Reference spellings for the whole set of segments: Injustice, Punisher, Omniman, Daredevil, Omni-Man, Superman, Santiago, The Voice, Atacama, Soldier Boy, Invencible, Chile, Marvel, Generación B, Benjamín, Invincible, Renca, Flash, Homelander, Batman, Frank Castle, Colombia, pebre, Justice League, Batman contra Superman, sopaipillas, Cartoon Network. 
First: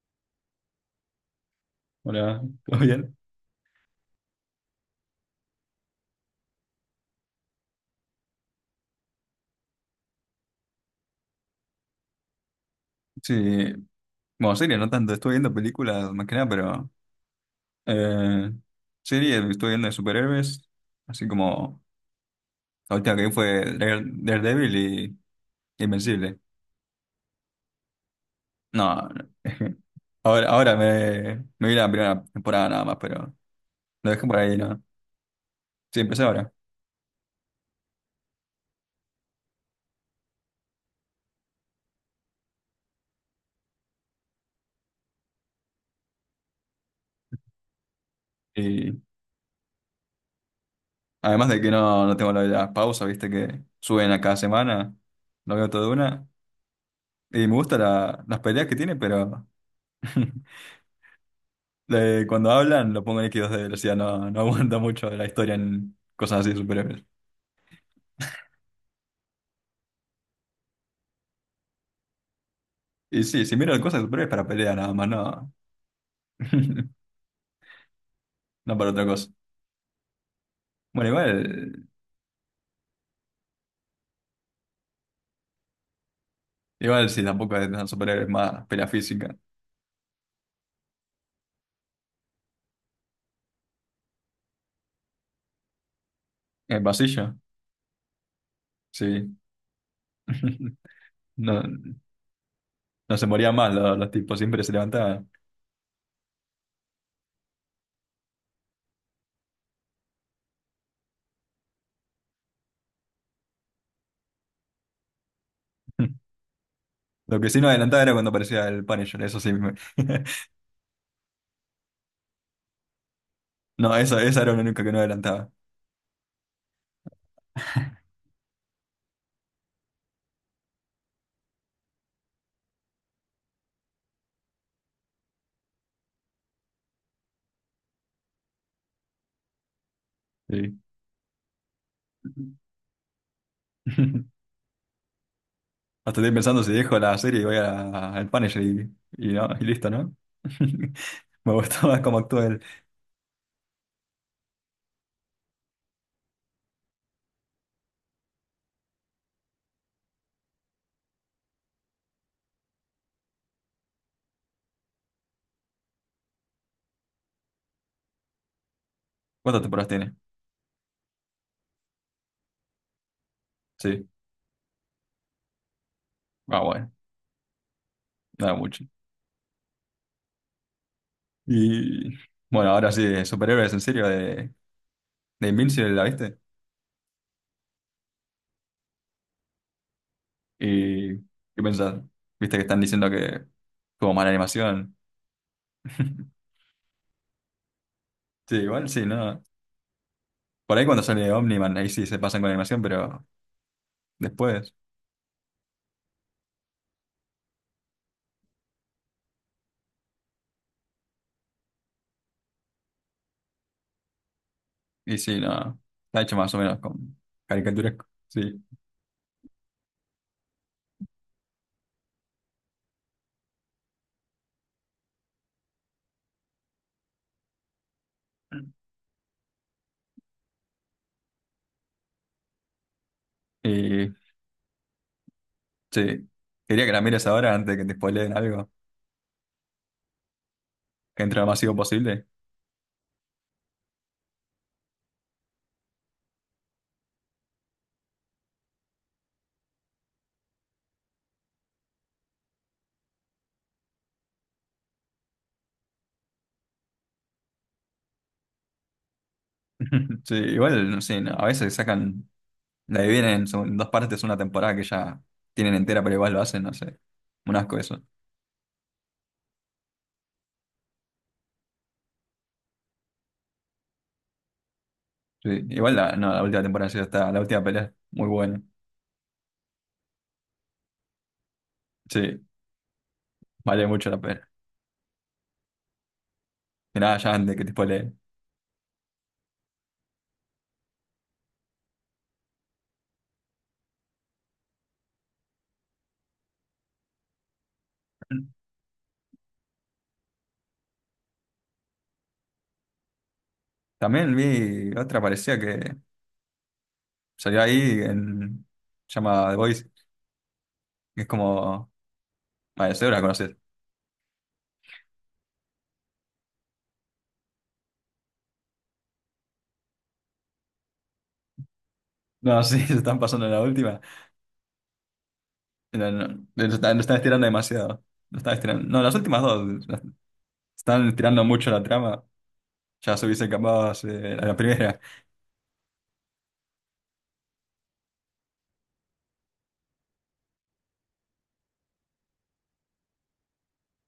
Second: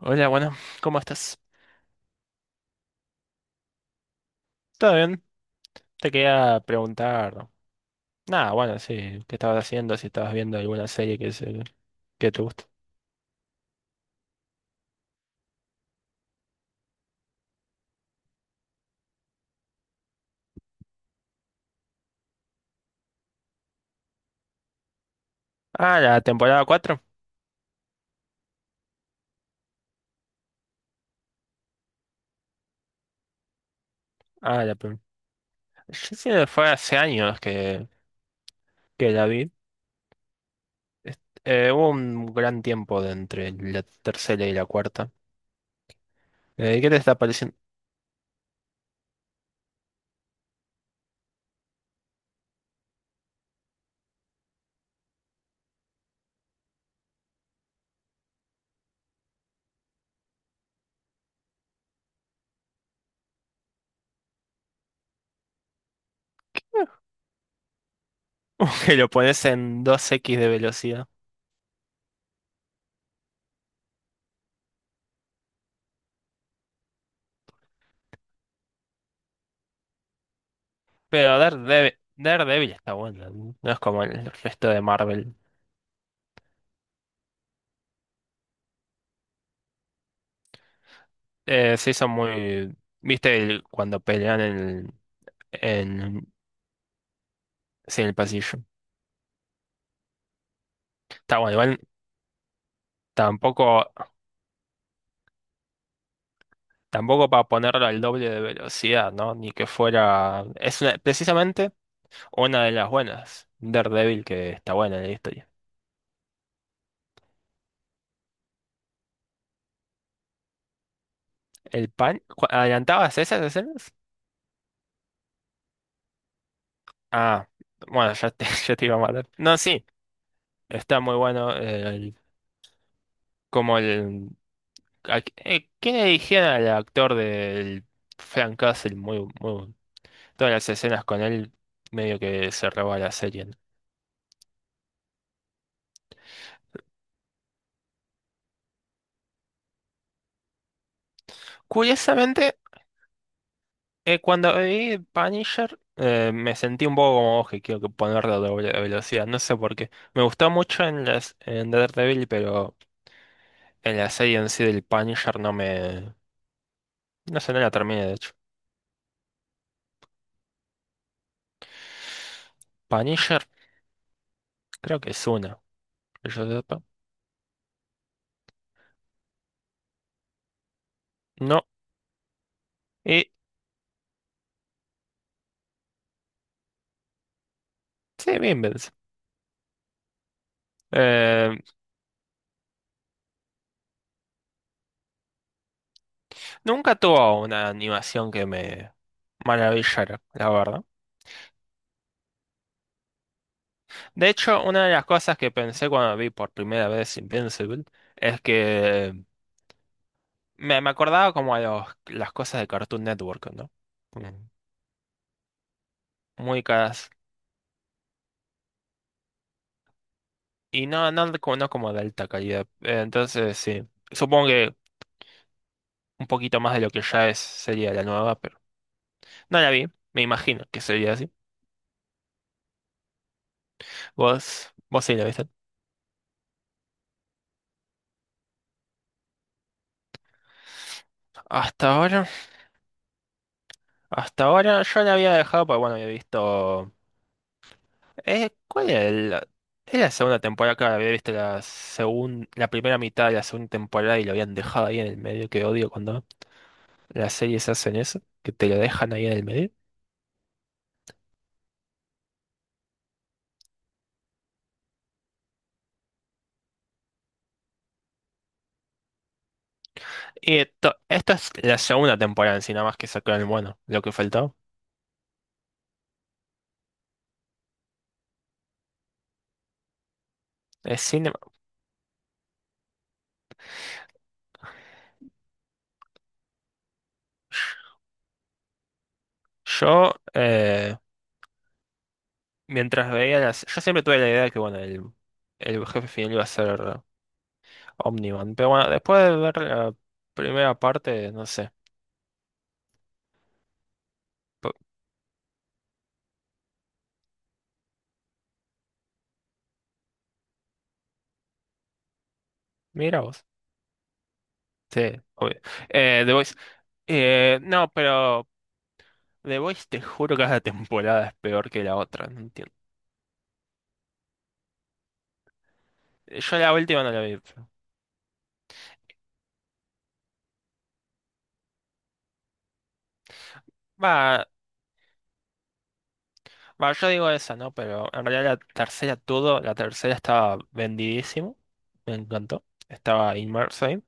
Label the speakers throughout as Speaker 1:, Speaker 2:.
Speaker 1: Hola, bueno, ¿cómo estás?
Speaker 2: Hola, ¿todo bien?
Speaker 1: ¿Todo bien? Te quería preguntar. Nada, bueno, sí, ¿qué estabas haciendo? Si estabas viendo alguna serie que, que te gusta.
Speaker 2: Sí, bueno, serie no tanto, estoy viendo películas más que nada, pero eh, serie estoy viendo de superhéroes, así como la última que vi fue Dare- Daredevil y
Speaker 1: Ah, la
Speaker 2: Invencible.
Speaker 1: temporada 4.
Speaker 2: No, no. Ahora me vi la primera temporada nada más, pero lo dejé por ahí,
Speaker 1: Ah, la
Speaker 2: ¿no?
Speaker 1: primera. Yo
Speaker 2: Sí, empecé
Speaker 1: sí,
Speaker 2: ahora.
Speaker 1: fue hace años que la vi. Hubo un gran tiempo de entre la tercera y la cuarta. ¿Qué te está pareciendo?
Speaker 2: Y además de que no tengo la pausa, viste que suben a cada semana, lo veo todo de una, y las peleas que tiene, pero... cuando hablan, lo pongo en X2 de velocidad, no aguanta mucho la historia en cosas así de superhéroes.
Speaker 1: Que lo pones en 2x de velocidad.
Speaker 2: Y sí, si miro cosas de superhéroes para pelea nada más, no, no para otra cosa. Bueno,
Speaker 1: Pero
Speaker 2: igual,
Speaker 1: Daredevil, Daredevil está bueno, no. No es como el resto de Marvel.
Speaker 2: igual sí, tampoco es tan superhéroes más pelea física.
Speaker 1: Sí, son muy... ¿Viste cuando pelean en,
Speaker 2: En el pasillo,
Speaker 1: sí, en el pasillo?
Speaker 2: sí.
Speaker 1: Está bueno,
Speaker 2: No,
Speaker 1: igual
Speaker 2: no se morían más
Speaker 1: tampoco,
Speaker 2: los tipos, siempre se levantaban.
Speaker 1: tampoco para ponerlo al doble de velocidad, ¿no? Ni que fuera... Es precisamente una de las buenas. Daredevil, que está buena en la historia.
Speaker 2: Lo que sí no adelantaba era cuando aparecía el Punisher, eso sí.
Speaker 1: ¿El pan? ¿Adelantabas esas escenas?
Speaker 2: No, eso, esa era la única que no adelantaba.
Speaker 1: Ah, bueno, ya te iba a matar. No, sí, está muy bueno como el... ¿Quién eligieron al actor del Frank Castle? Muy, muy. Todas las
Speaker 2: Sí.
Speaker 1: escenas con él medio que se roba la serie, ¿no?
Speaker 2: Hasta estoy pensando si dejo la serie y voy a- al Punisher y, no, y listo, ¿no? Me gusta más cómo actúa
Speaker 1: Curiosamente,
Speaker 2: él.
Speaker 1: cuando vi Punisher, me sentí un poco como vos que quiero que ponerlo a doble velocidad. No sé por qué. Me gustó mucho en Daredevil, pero en la serie en sí del Punisher no me. No sé, no la terminé, de hecho.
Speaker 2: ¿Cuántas temporadas tiene?
Speaker 1: Punisher,
Speaker 2: Sí.
Speaker 1: creo que es una, que yo
Speaker 2: Ah,
Speaker 1: sepa.
Speaker 2: bueno, nada mucho.
Speaker 1: No.
Speaker 2: Y bueno, ahora sí,
Speaker 1: Y
Speaker 2: superhéroes en serio de Invincible, ¿la viste?
Speaker 1: sí, bien.
Speaker 2: ¿Y
Speaker 1: Eh,
Speaker 2: qué pensás? ¿Viste que están diciendo que como mala animación?
Speaker 1: Nunca tuvo una animación que
Speaker 2: Sí, igual
Speaker 1: me
Speaker 2: sí, ¿no?
Speaker 1: maravillara, la
Speaker 2: Por
Speaker 1: verdad.
Speaker 2: ahí cuando sale Omniman, ahí sí se pasan con la animación, pero
Speaker 1: De hecho,
Speaker 2: después.
Speaker 1: una de las cosas que pensé cuando vi por primera vez Invincible es que me acordaba como a las cosas de Cartoon Network, ¿no? Como
Speaker 2: Y sí, no. Está hecho más o
Speaker 1: muy
Speaker 2: menos
Speaker 1: caras.
Speaker 2: con caricaturesco. Sí.
Speaker 1: Y no, no, no como de alta calidad. Entonces, sí. Supongo que un poquito más de lo que ya es sería la nueva, pero no la vi. Me imagino que sería así.
Speaker 2: Y
Speaker 1: Vos sí la viste.
Speaker 2: sí. Quería que la mires ahora antes de que te spoileen algo. Que entre lo más masivo
Speaker 1: Hasta
Speaker 2: posible.
Speaker 1: ahora, hasta ahora yo la había dejado, porque bueno, había visto. ¿Cuál era, el? Es la segunda temporada, claro, había visto la la primera mitad de la segunda temporada y lo habían dejado ahí en el medio, que odio cuando las series hacen eso, que te lo dejan ahí en el medio.
Speaker 2: Sí, igual, no sé, no, la dividen en, son- en dos partes una temporada que ya tienen entera, pero igual lo hacen, no sé. Un asco eso.
Speaker 1: Y esta es la segunda temporada en sí, nada más que sacaron, bueno, lo que faltó.
Speaker 2: Sí, no, la última temporada sí está, la última pelea, muy buena.
Speaker 1: Es cinema.
Speaker 2: Sí, vale mucho la pena. Y nada, ya antes que te spoileen.
Speaker 1: Yo, eh, Mientras veía las... Yo siempre tuve la idea de que, bueno, el jefe final iba a ser Omniman, pero bueno, después de ver la primera parte, no sé.
Speaker 2: También
Speaker 1: P-
Speaker 2: vi otra parecía que salió ahí en, se llama The Voice, que es como, vale, seguro
Speaker 1: Mira
Speaker 2: la
Speaker 1: vos.
Speaker 2: conoces.
Speaker 1: Sí, obvio. The Voice. No, pero... The Voice, te juro que cada temporada es peor que la otra, no
Speaker 2: No,
Speaker 1: entiendo.
Speaker 2: sí, se están pasando en la última. No, no,
Speaker 1: Yo la
Speaker 2: lo
Speaker 1: última no
Speaker 2: están
Speaker 1: la vi.
Speaker 2: estirando demasiado. Lo están estirando. No, las últimas dos las- están estirando mucho la trama. Ya se hubiese acabado hace- a
Speaker 1: Va,
Speaker 2: la primera.
Speaker 1: va, yo digo esa, ¿no? Pero en realidad la tercera estaba vendidísimo, me encantó. Estaba inmerso ahí.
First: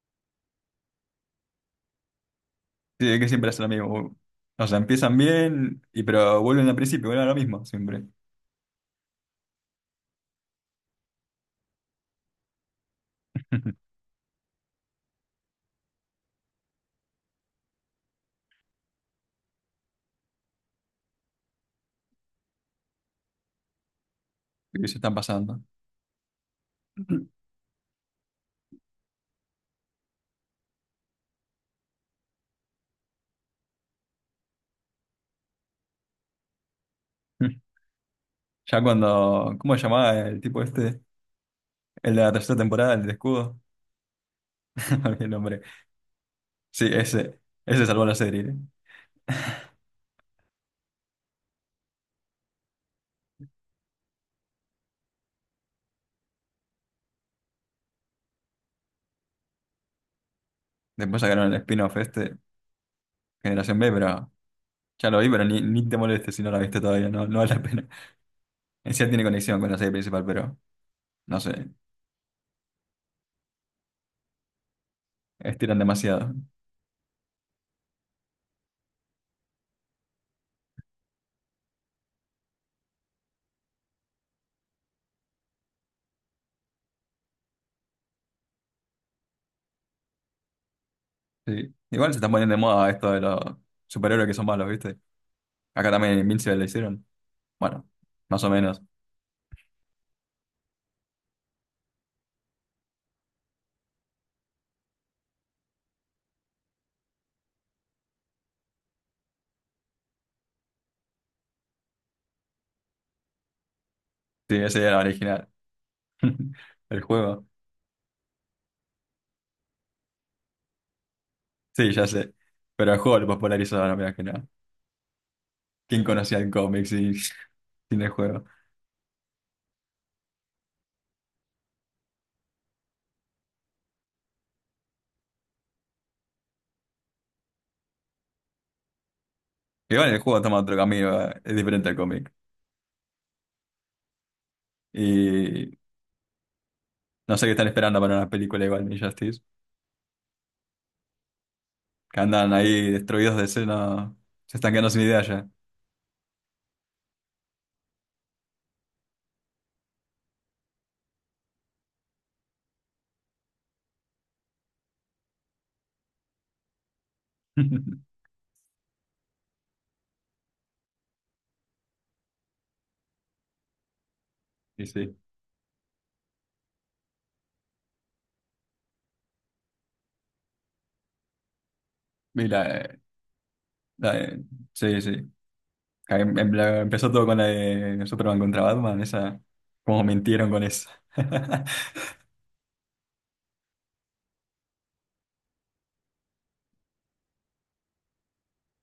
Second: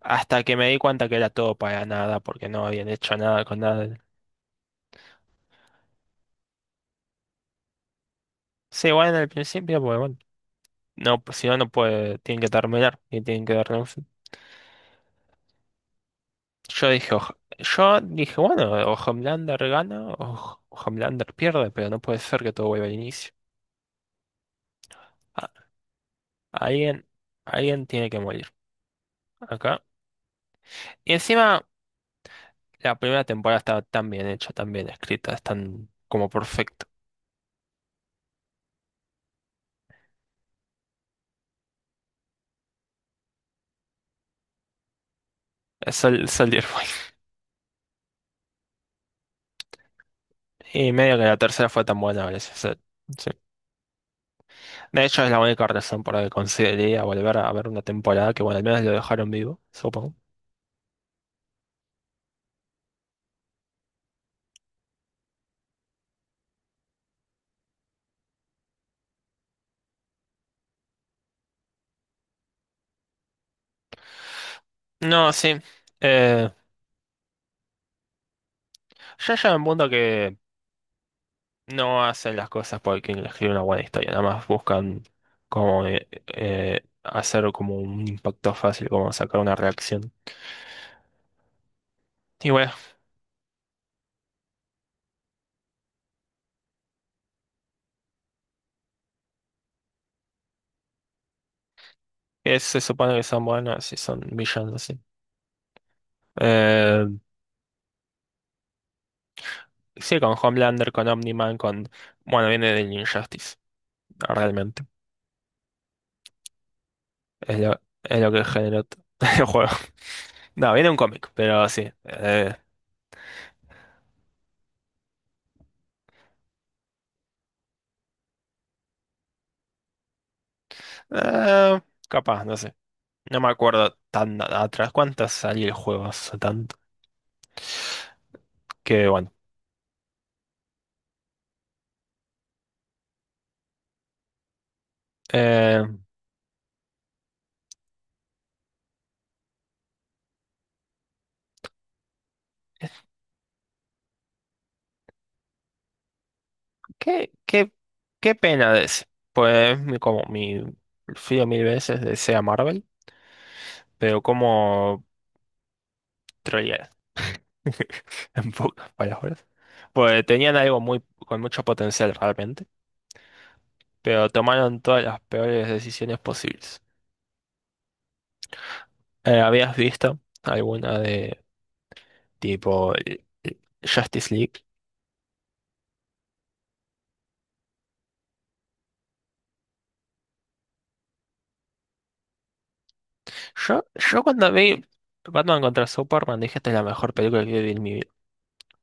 Speaker 1: Hasta que me di cuenta que era todo para nada, porque no habían
Speaker 2: Sí,
Speaker 1: hecho
Speaker 2: es que
Speaker 1: nada
Speaker 2: siempre es
Speaker 1: con
Speaker 2: lo
Speaker 1: nada.
Speaker 2: mismo. O sea, empiezan bien, y, pero vuelven al principio, vuelven a lo mismo siempre.
Speaker 1: Sí, bueno, en el principio, pues bueno, no, pues, si no, no puede, tienen que terminar y tienen que darle un fin. Yo dije, bueno, o Homelander gana o Homelander pierde, pero no puede ser que todo vuelva al inicio.
Speaker 2: Y se están pasando.
Speaker 1: Alguien, alguien tiene que morir acá. Y encima, la primera temporada está tan bien hecha, tan bien escrita, es tan como perfecto.
Speaker 2: Ya cuando. ¿Cómo se llamaba el tipo este? El de la tercera temporada, el de escudo. No olvidé el nombre.
Speaker 1: Es el Soldier Boy.
Speaker 2: Sí, ese. Ese salvó la serie. ¿Eh?
Speaker 1: Y medio que la tercera fue tan buena gracias veces. Sí. De hecho, es la única razón por la que consideraría volver a ver una temporada que, bueno, al menos lo dejaron vivo, supongo.
Speaker 2: Después sacaron el spin-off este, Generación B, pero. Ya lo vi, pero ni te molestes si no la viste todavía, no, no vale la pena. En sí tiene conexión con la serie principal, pero no sé,
Speaker 1: No, sí.
Speaker 2: estiran demasiado.
Speaker 1: Eh, ya llega un punto que no hacen las cosas porque escribe una buena historia. Nada más buscan como hacer como un impacto fácil, como sacar una reacción.
Speaker 2: Sí. Igual se están
Speaker 1: Y
Speaker 2: poniendo de
Speaker 1: bueno,
Speaker 2: moda esto de los superhéroes que son malos, ¿viste? Acá también en Invincible le hicieron. Bueno, más o menos.
Speaker 1: se supone que son buenos y son villanos así. Eh, sí, con Homelander, con Omni-Man, con... Bueno, viene del Injustice,
Speaker 2: Sí, ese
Speaker 1: realmente.
Speaker 2: era el original. El juego.
Speaker 1: Es lo que generó el juego. No, viene un cómic, pero sí.
Speaker 2: Sí, ya sé. Pero el juego lo popularizaron, mirá que no. ¿Quién conocía el cómic sin, sin el juego?
Speaker 1: Eh, Capaz, no sé. No me acuerdo tan atrás cuántas salió el juego hace tanto. Que bueno.
Speaker 2: Igual el juego toma otro camino, es diferente al cómic. Y
Speaker 1: Eh,
Speaker 2: no sé qué están esperando para una película igual de Injustice. Que andan ahí destruidos de escena. Se están quedando sin idea ya.
Speaker 1: qué, qué, Qué pena de ese. Pues como mi... Fío mil veces de sea Marvel, pero como... En pocas palabras. Pues tenían algo muy, con mucho potencial realmente, pero tomaron
Speaker 2: Sí,
Speaker 1: todas
Speaker 2: sí.
Speaker 1: las peores decisiones posibles. ¿Habías visto alguna de
Speaker 2: Y la,
Speaker 1: tipo
Speaker 2: la
Speaker 1: Justice
Speaker 2: de-
Speaker 1: League?
Speaker 2: sí, sí. Empezó todo con la de Superman contra Batman, esa, como mintieron con esa.
Speaker 1: Yo, yo cuando vi Batman contra Superman dije esta es la mejor película que vi en mi vida.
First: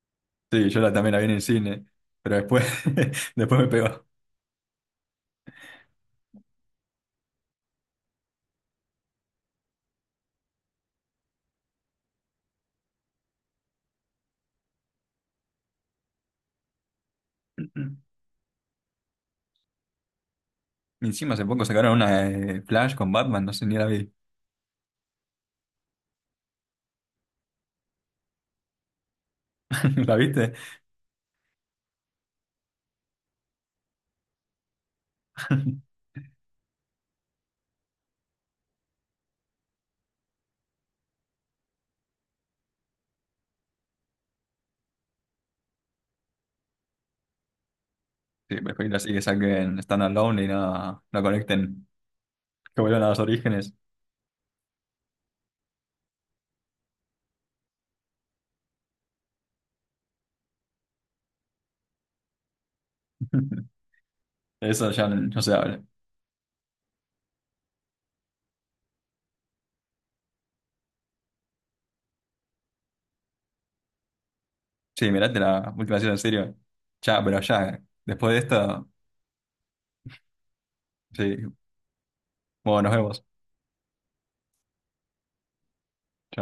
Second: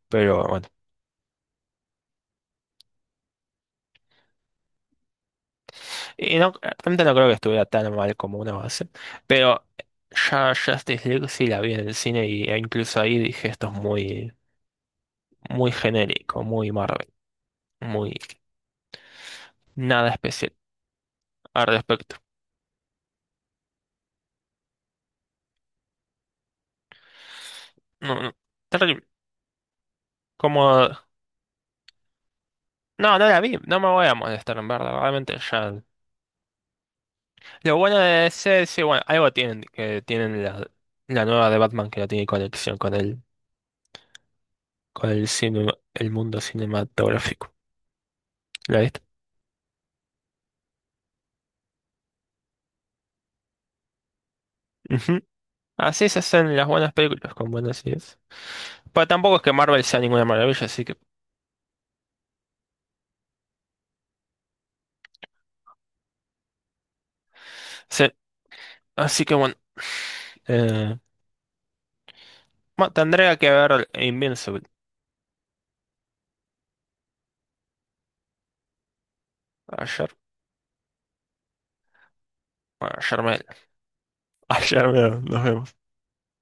Speaker 1: Pero bueno,
Speaker 2: Sí, también la vi en el cine, pero después, después me pegó.
Speaker 1: y no, realmente no creo que estuviera tan mal como una base. Pero ya Justice League sí la vi en el cine y, e incluso ahí dije esto es muy, muy genérico, muy Marvel, muy... Nada especial
Speaker 2: Y encima hace poco
Speaker 1: al
Speaker 2: sacaron
Speaker 1: respecto.
Speaker 2: una de Flash con Batman, no sé, ni la vi.
Speaker 1: No, no. Terrible.
Speaker 2: ¿La viste?
Speaker 1: Como... No, no la vi. No me voy a molestar, en verdad. Realmente ya... Lo bueno de ese, sí, bueno, algo tienen, que tienen la nueva de Batman que no tiene conexión con el, cine, el mundo cinematográfico.
Speaker 2: Sí,
Speaker 1: ¿La
Speaker 2: prefiero
Speaker 1: viste?
Speaker 2: así que saquen Stand Alone y no conecten, que vuelvan a los orígenes.
Speaker 1: Ujú. Así se hacen las buenas películas, con buenas ideas. Pero tampoco es que Marvel sea ninguna maravilla, así que...
Speaker 2: Eso ya no se habla.
Speaker 1: Sí, así que bueno. Eh, bueno, tendría que ver Invincible.
Speaker 2: Sí, mirate la última serie en serio. Ya, pero ya, después de esto,
Speaker 1: Ayer.
Speaker 2: sí. Bueno, nos
Speaker 1: Bueno, ayer
Speaker 2: vemos.
Speaker 1: me... Ayer me... Nos vemos.
Speaker 2: Chao.